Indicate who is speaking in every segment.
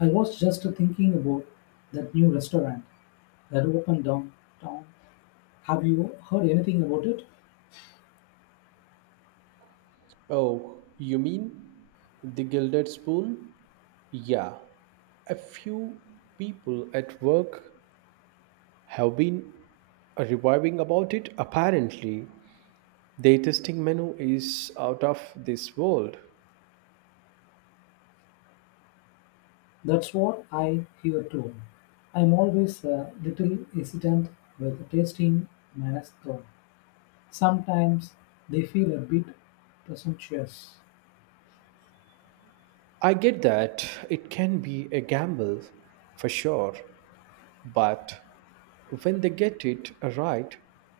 Speaker 1: I was just thinking about that new restaurant that opened downtown. Have you heard anything about it?
Speaker 2: Oh, you mean the gilded spoon? Yeah. A few people at work have been reviving about it. Apparently, the tasting menu is out of this world.
Speaker 1: That's what I hear too. I'm always a little hesitant with tasting mass though. Sometimes they feel a bit presumptuous.
Speaker 2: I get that it can be a gamble, for sure. But when they get it right,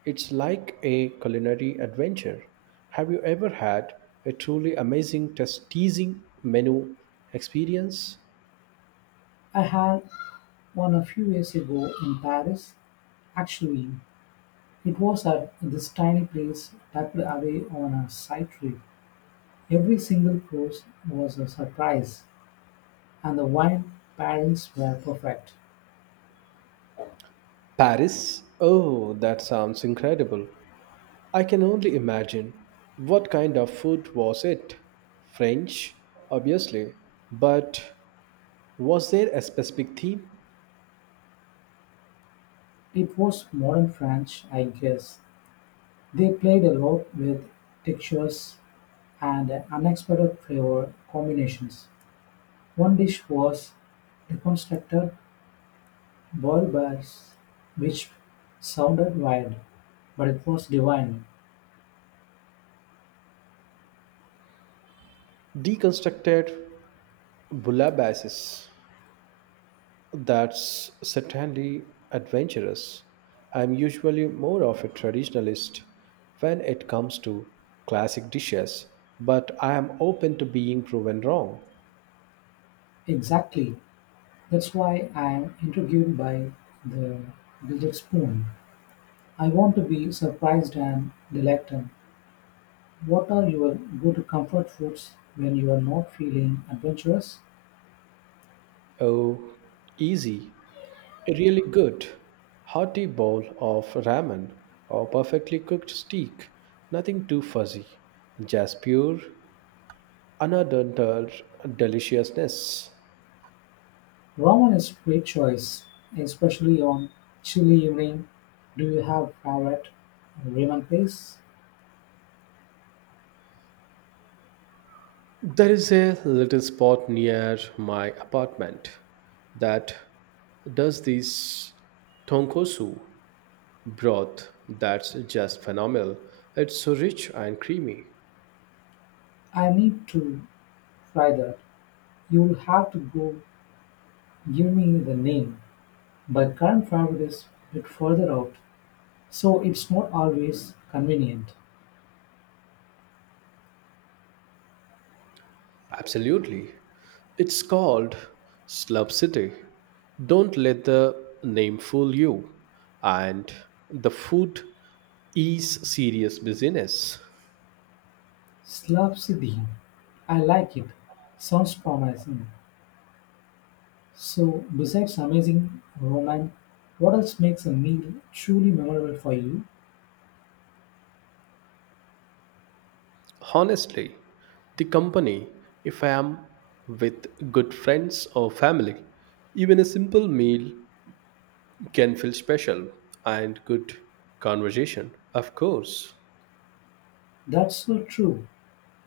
Speaker 2: it's like a culinary adventure. Have you ever had a truly amazing test teasing menu experience?
Speaker 1: I had one a few years ago in Paris. Actually, it was at this tiny place tucked away on a side street. Every single course was a surprise. And the wine pairings were perfect.
Speaker 2: Paris? Oh, that sounds incredible. I can only imagine. What kind of food was it? French, obviously, but was there a specific theme?
Speaker 1: It was modern French, I guess. They played a lot with textures and unexpected flavor combinations. One dish was reconstructed boiled bears, which sounded wild, but it was divine.
Speaker 2: Deconstructed bouillabaisse. That's certainly adventurous. I'm usually more of a traditionalist when it comes to classic dishes, but I am open to being proven wrong.
Speaker 1: Exactly. That's why I am intrigued by the Gilded Spoon. I want to be surprised and delighted. What are your good comfort foods when you are not feeling adventurous?
Speaker 2: Oh, easy. A really good, hearty bowl of ramen or perfectly cooked steak. Nothing too fuzzy, just pure, unadulterated deliciousness.
Speaker 1: Ramen is a great choice, especially on chilly evening. Do you have favorite ramen place?
Speaker 2: There is a little spot near my apartment that does this tonkosu broth that's just phenomenal. It's so rich and creamy.
Speaker 1: I need to try that. You will have to go give me the name. My current favorite is a bit further out, so it's not always convenient.
Speaker 2: Absolutely. It's called Slub City. Don't let the name fool you. And the food is serious business.
Speaker 1: Slab Siddhi. I like it. Sounds promising. So, besides amazing romance, what else makes a meal truly memorable for you?
Speaker 2: Honestly, the company, if I am with good friends or family, even a simple meal can feel special and good conversation, of course.
Speaker 1: That's so true.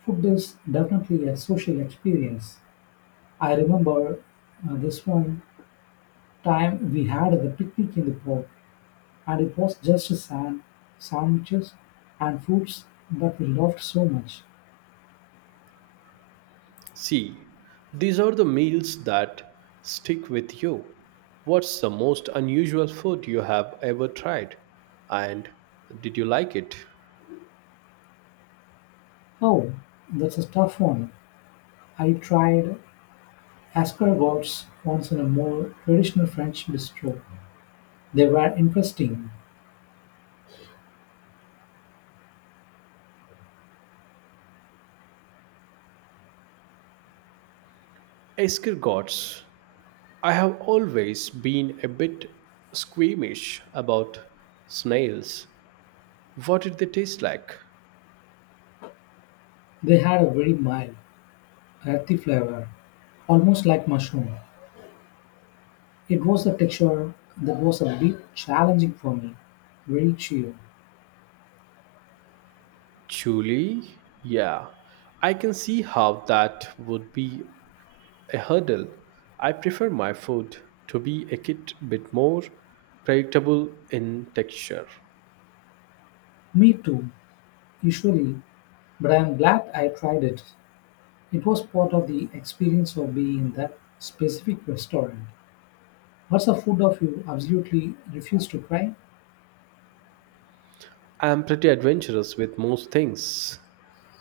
Speaker 1: Food is definitely a social experience. I remember this one time we had the picnic in the park, and it was just sandwiches, and fruits, but we loved so much.
Speaker 2: See, these are the meals that stick with you. What's the most unusual food you have ever tried? And did you like it?
Speaker 1: Oh, that's a tough one. I tried escargots once in a more traditional French bistro. They were interesting.
Speaker 2: Escargots. I have always been a bit squeamish about snails. What did they taste like?
Speaker 1: They had a very mild, earthy flavor, almost like mushroom. It was a texture that was a bit challenging for me, very chew.
Speaker 2: Chili? Yeah. I can see how that would be a hurdle. I prefer my food to be a kit bit more predictable in texture.
Speaker 1: Me too, usually, but I am glad I tried it. It was part of the experience of being in that specific restaurant. What's a food of you absolutely refuse to try?
Speaker 2: I am pretty adventurous with most things,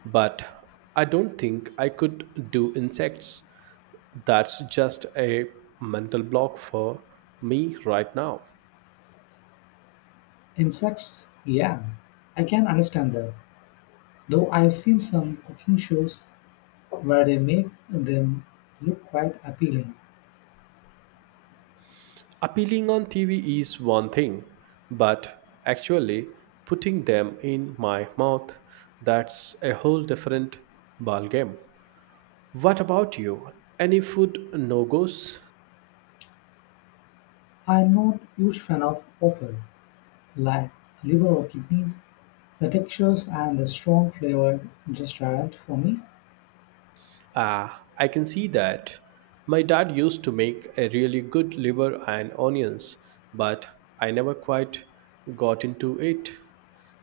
Speaker 2: but I don't think I could do insects. That's just a mental block for me right now.
Speaker 1: Insects? Yeah, I can understand that. Though I've seen some cooking shows where they make them look quite appealing.
Speaker 2: Appealing on TV is one thing, but actually putting them in my mouth, that's a whole different ballgame. What about you? Any food no goes?
Speaker 1: I'm not huge fan of offal. Like liver or kidneys, the textures and the strong flavor just aren't for me.
Speaker 2: Ah, I can see that. My dad used to make a really good liver and onions, but I never quite got into it.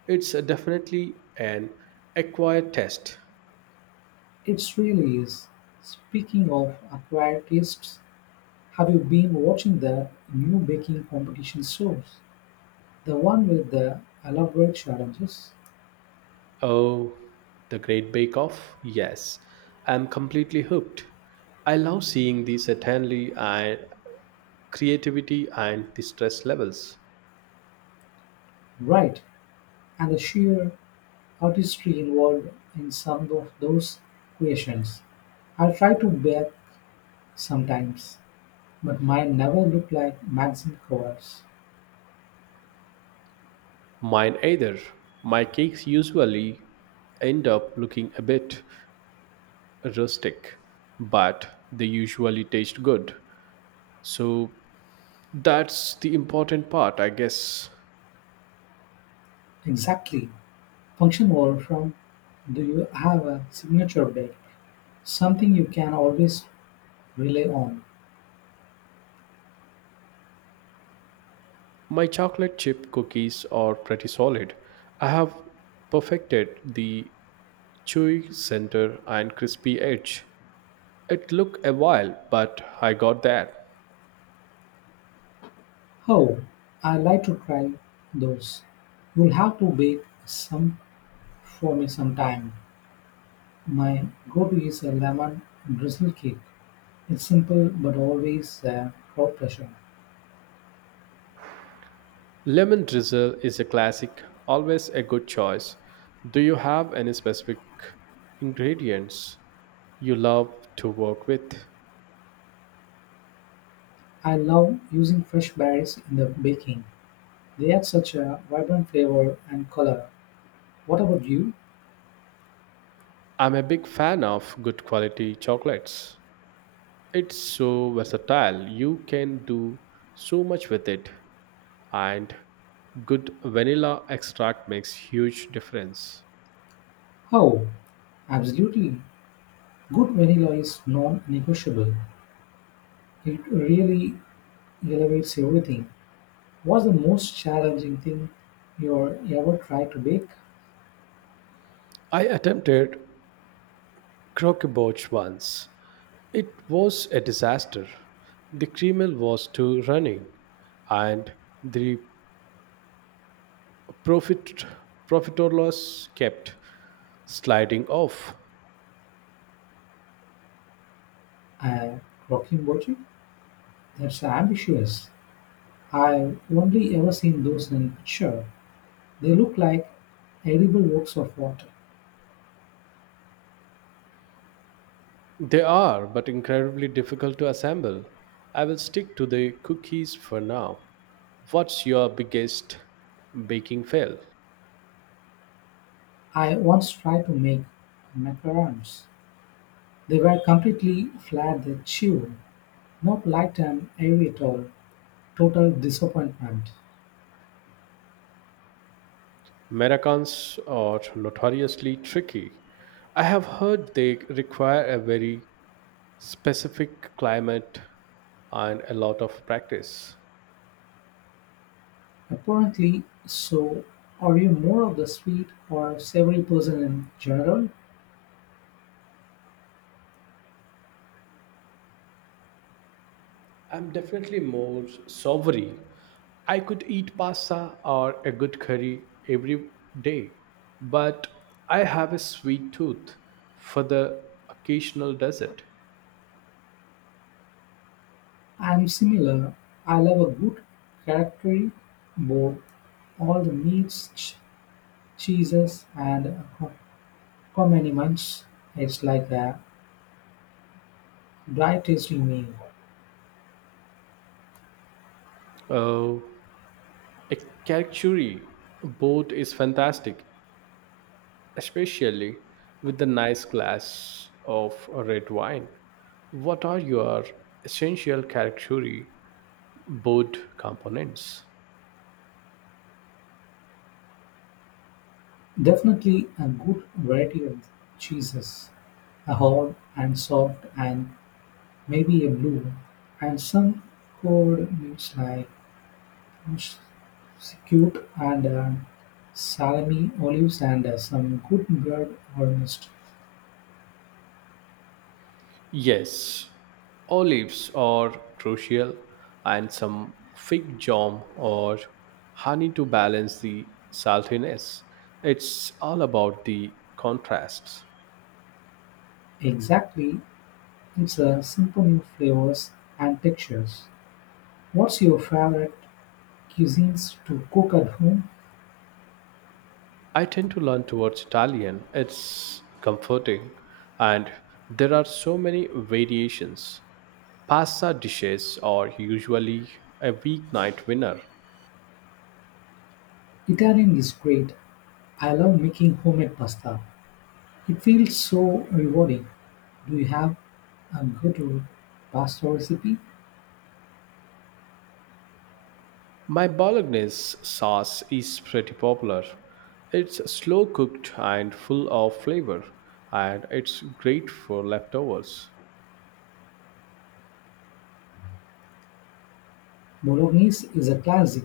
Speaker 2: It's definitely an acquired taste.
Speaker 1: It really is. Speaking of acquired tastes, have you been watching the new baking competition shows? The one with the elaborate challenges?
Speaker 2: Oh, The Great Bake Off? Yes, I'm completely hooked. I love seeing the certainly and creativity and the stress levels.
Speaker 1: Right, and the sheer artistry involved in some of those creations. I try to bake sometimes, but mine never look like magazine covers.
Speaker 2: Mine either. My cakes usually end up looking a bit rustic, but they usually taste good. So that's the important part, I guess.
Speaker 1: Exactly. Function overflow, do you have a signature bake? Something you can always rely on?
Speaker 2: My chocolate chip cookies are pretty solid. I have perfected the chewy center and crispy edge. It took a while, but I got there.
Speaker 1: Oh, I like to try those. You'll have to bake some for me sometime. My go-to is a lemon drizzle cake. It's simple but always a crowd pleasure.
Speaker 2: Lemon drizzle is a classic, always a good choice. Do you have any specific ingredients you love to work with?
Speaker 1: I love using fresh berries in the baking. They add such a vibrant flavor and color. What about you?
Speaker 2: I'm a big fan of good quality chocolates. It's so versatile, you can do so much with it, and good vanilla extract makes huge difference.
Speaker 1: Oh, absolutely. Good vanilla is non-negotiable. It really elevates everything. What's the most challenging thing you're ever tried to bake?
Speaker 2: I attempted croquembouche once. It was a disaster. The Kremlin was too running, and the profit profit or loss kept sliding off.
Speaker 1: A rocking. That's ambitious. I've only ever seen those in picture. They look like edible works of art.
Speaker 2: They are, but incredibly difficult to assemble. I will stick to the cookies for now. What's your biggest baking fail?
Speaker 1: I once tried to make macarons. They were completely flat, they chew, not light and airy at all. Total disappointment.
Speaker 2: Americans are notoriously tricky. I have heard they require a very specific climate and a lot of practice.
Speaker 1: Apparently so, are you more of the sweet or savory person in general?
Speaker 2: I'm definitely more savory. I could eat pasta or a good curry every day, but I have a sweet tooth for the occasional dessert.
Speaker 1: I'm similar. I love a good charcuterie board, all the meats, cheeses, and ac- accompaniments. It's like a dry tasting meal.
Speaker 2: Oh, a charcuterie board is fantastic, especially with a nice glass of red wine. What are your essential charcuterie board components?
Speaker 1: Definitely a good variety of cheeses, a hard and soft, and maybe a blue, and some cold meats like Succoot and salami, olives and some good bread almost.
Speaker 2: Yes, olives are crucial, and some fig jam or honey to balance the saltiness. It's all about the contrasts.
Speaker 1: Exactly, it's a symphony of flavors and textures. What's your favorite cuisines to cook at home?
Speaker 2: I tend to learn towards Italian. It's comforting, and there are so many variations. Pasta dishes are usually a weeknight winner.
Speaker 1: Italian is great. I love making homemade pasta. It feels so rewarding. Do you have a good pasta recipe?
Speaker 2: My bolognese sauce is pretty popular. It's slow cooked and full of flavor, and it's great for leftovers.
Speaker 1: Bolognese is a classic.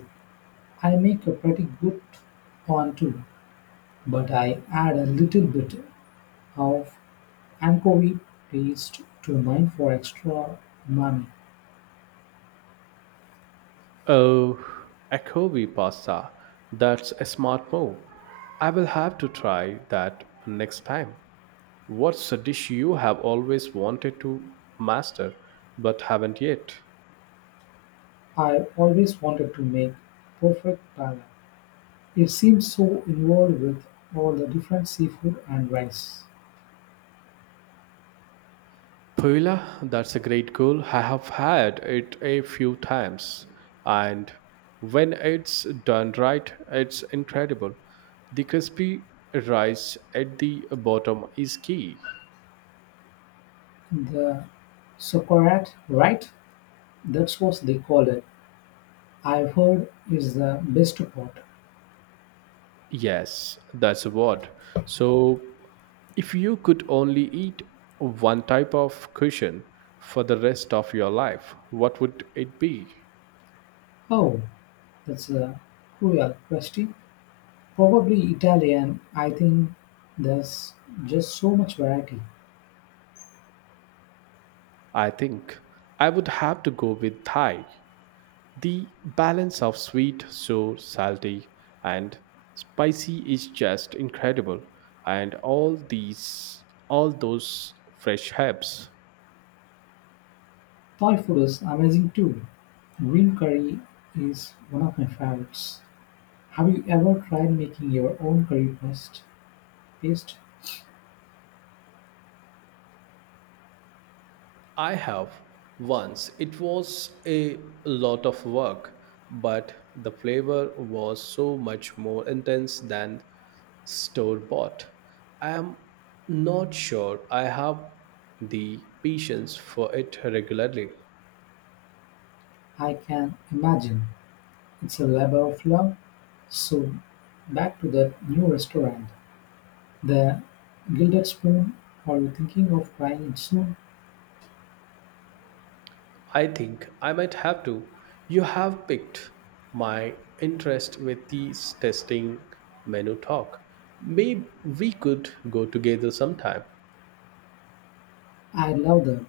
Speaker 1: I make a pretty good one too, but I add a little bit of Ankovic raised to mine for extra money.
Speaker 2: Oh, akobi pasta. That's a smart move. I will have to try that next time. What's a dish you have always wanted to master but haven't yet?
Speaker 1: I always wanted to make perfect pala. It seems so involved with all the different seafood and rice.
Speaker 2: Puella, that's a great goal. I have had it a few times, and when it's done right, it's incredible. The crispy rice at the bottom is key.
Speaker 1: The sauerkraut, right? That's what they call it. I've heard is the best part.
Speaker 2: Yes, that's a word. So, if you could only eat one type of cushion for the rest of your life, what would it be?
Speaker 1: Oh, that's a cruel question. Probably Italian. I think there's just so much variety.
Speaker 2: I think I would have to go with Thai. The balance of sweet, sour, salty, and spicy is just incredible, and all those fresh herbs.
Speaker 1: Thai food is amazing too. Green curry is one of my favorites. Have you ever tried making your own curry paste? Paste,
Speaker 2: I have once. It was a lot of work, but the flavor was so much more intense than store bought. I am not sure I have the patience for it regularly.
Speaker 1: I can imagine. It's a labor of love. So, back to that new restaurant, the Gilded Spoon. Are you thinking of trying it soon?
Speaker 2: I think I might have to. You have piqued my interest with these testing menu talk. Maybe we could go together sometime.
Speaker 1: I love them.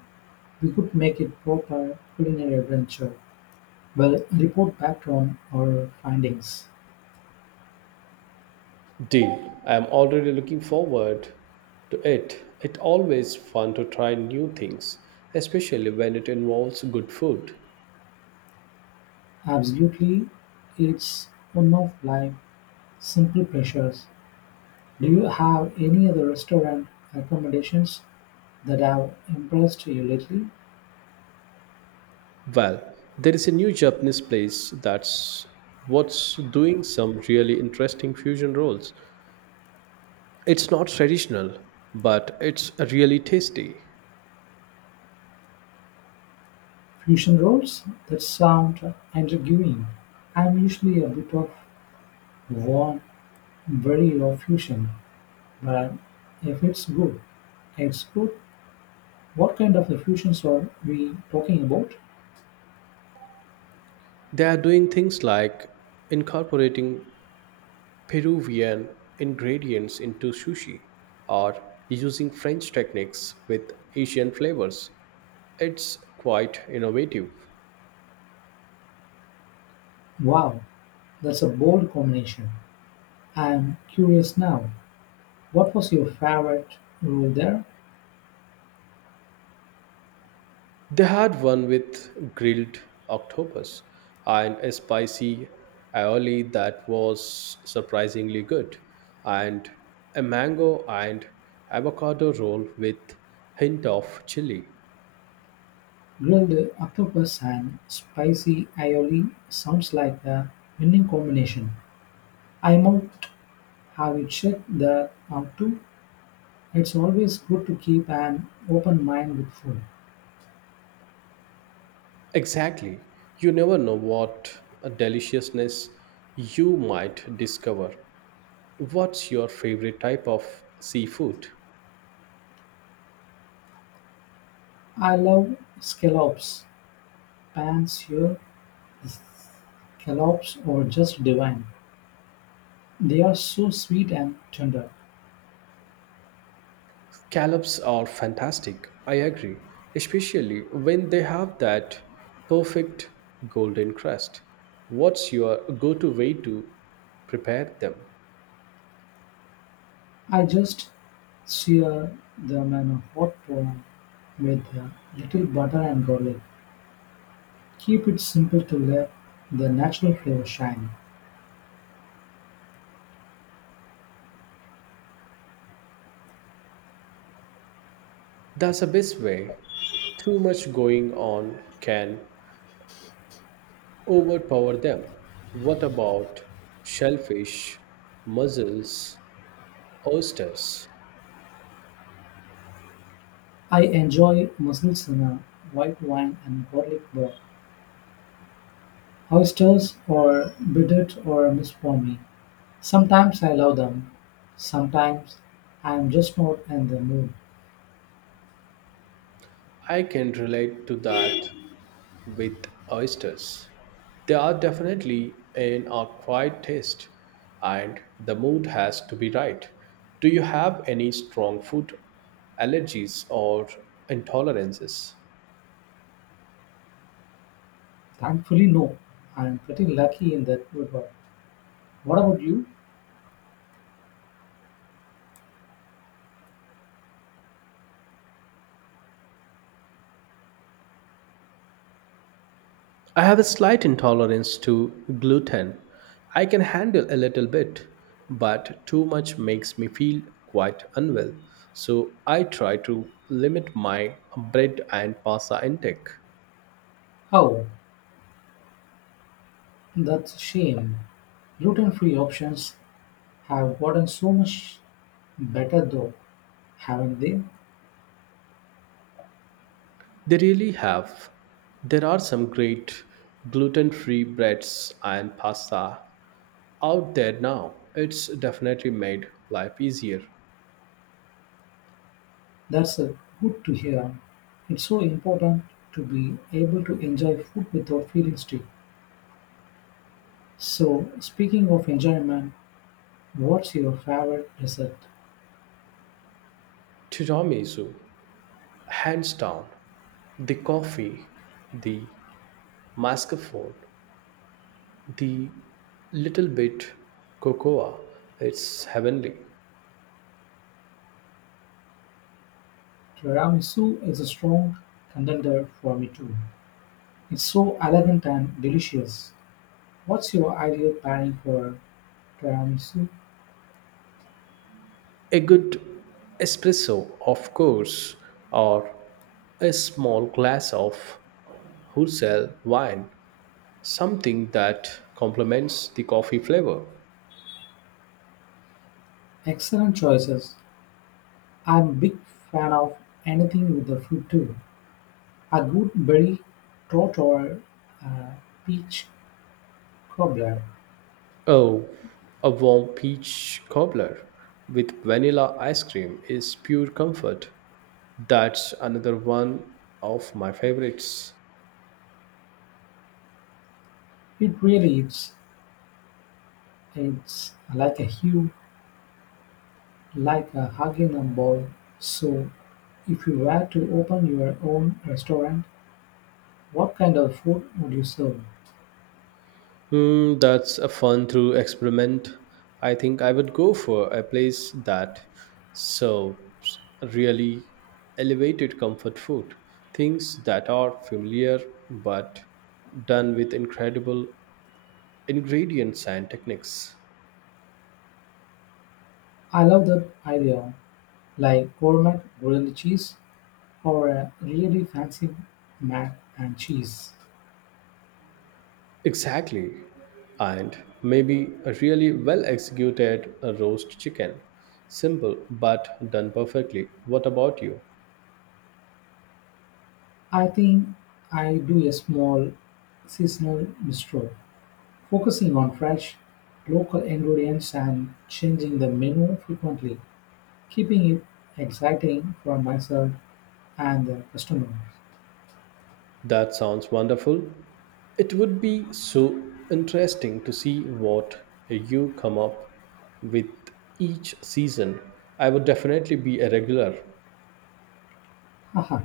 Speaker 1: We could make it proper culinary adventure. Well, report back on our findings.
Speaker 2: Deal. I am already looking forward to it. It's always fun to try new things, especially when it involves good food.
Speaker 1: Absolutely, it's one of life's simple pleasures. Do you have any other restaurant recommendations that have impressed you lately?
Speaker 2: Well, there is a new Japanese place that's what's doing some really interesting fusion rolls. It's not traditional, but it's really tasty.
Speaker 1: Fusion rolls that sound intriguing. I'm usually a bit of warm, very of fusion, but if it's good, it's good. What kind of fusions are we talking about?
Speaker 2: They are doing things like incorporating Peruvian ingredients into sushi or using French techniques with Asian flavors. It's quite innovative.
Speaker 1: Wow, that's a bold combination. I'm curious now. What was your favorite role there?
Speaker 2: They had one with grilled octopus and a spicy aioli that was surprisingly good, and a mango and avocado roll with hint of chili.
Speaker 1: Grilled octopus and spicy aioli sounds like a winning combination. I might have to check that out too. It's always good to keep an open mind with food.
Speaker 2: Exactly. You never know what a deliciousness you might discover. What's your favorite type of seafood?
Speaker 1: I love scallops. Pan-seared scallops are just divine. They are so sweet and tender.
Speaker 2: Callops are fantastic, I agree, especially when they have that perfect golden crust. What's your go to way to prepare them?
Speaker 1: I just sear them in a hot pan with a little butter and garlic. Keep it simple to let the natural flavor shine.
Speaker 2: That's the best way. Too much going on can overpower them. What about shellfish, mussels, oysters?
Speaker 1: I enjoy Musselsana, white wine and garlic bread. Oysters or bittert or a miss for me. Sometimes I love them, sometimes I am just not in the mood.
Speaker 2: I can relate to that with oysters. They are definitely an acquired taste, and the mood has to be right. Do you have any strong food allergies or intolerances?
Speaker 1: Thankfully, no. I am pretty lucky in that regard. What about you?
Speaker 2: I have a slight intolerance to gluten. I can handle a little bit, but too much makes me feel quite unwell. So I try to limit my bread and pasta intake.
Speaker 1: Oh, that's a shame. Gluten free options have gotten so much better, though, haven't they?
Speaker 2: They really have. There are some great gluten free breads and pasta out there now. It's definitely made life easier.
Speaker 1: That's good to hear. It's so important to be able to enjoy food without feeling strict. So, speaking of enjoyment, what's your favorite dessert?
Speaker 2: Tiramisu, hands down. The coffee, the mascarpone, the little bit cocoa. It's heavenly.
Speaker 1: Tiramisu is a strong contender for me too. It's so elegant and delicious. What's your ideal pairing for tiramisu?
Speaker 2: A good espresso, of course, or a small glass of wholesale wine. Something that complements the coffee flavor.
Speaker 1: Excellent choices. I'm a big fan of anything with the fruit too. A good berry tart or a peach cobbler.
Speaker 2: Oh, a warm peach cobbler with vanilla ice cream is pure comfort. That's another one of my favorites.
Speaker 1: It really is. It's like a huge. Like hugging a Haginum Bowl, so if you were to open your own restaurant, what kind of food would you serve?
Speaker 2: Hmm, that's a fun through experiment. I think I would go for a place that serves really elevated comfort food, things that are familiar but done with incredible ingredients and techniques.
Speaker 1: I love that idea, like gourmet grilled cheese or a really fancy mac and cheese.
Speaker 2: Exactly. And maybe a really well executed roast chicken. Simple, but done perfectly. What about you?
Speaker 1: I think I do a small seasonal bistro, focusing on fresh, local ingredients and changing the menu frequently, keeping it exciting for myself and the customers.
Speaker 2: That sounds wonderful. It would be so interesting to see what you come up with each season. I would definitely be a regular.
Speaker 1: Haha.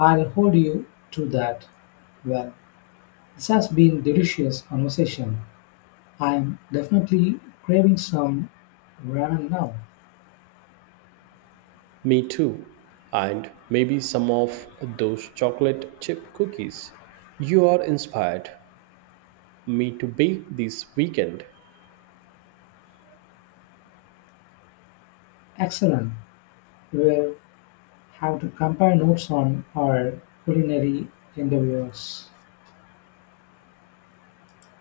Speaker 1: I'll hold you to that. Well, this has been delicious conversation. I'm definitely craving some ramen now.
Speaker 2: Me too. And maybe some of those chocolate chip cookies. You are inspired me to bake this weekend.
Speaker 1: Excellent. We'll have to compare notes on our culinary endeavors.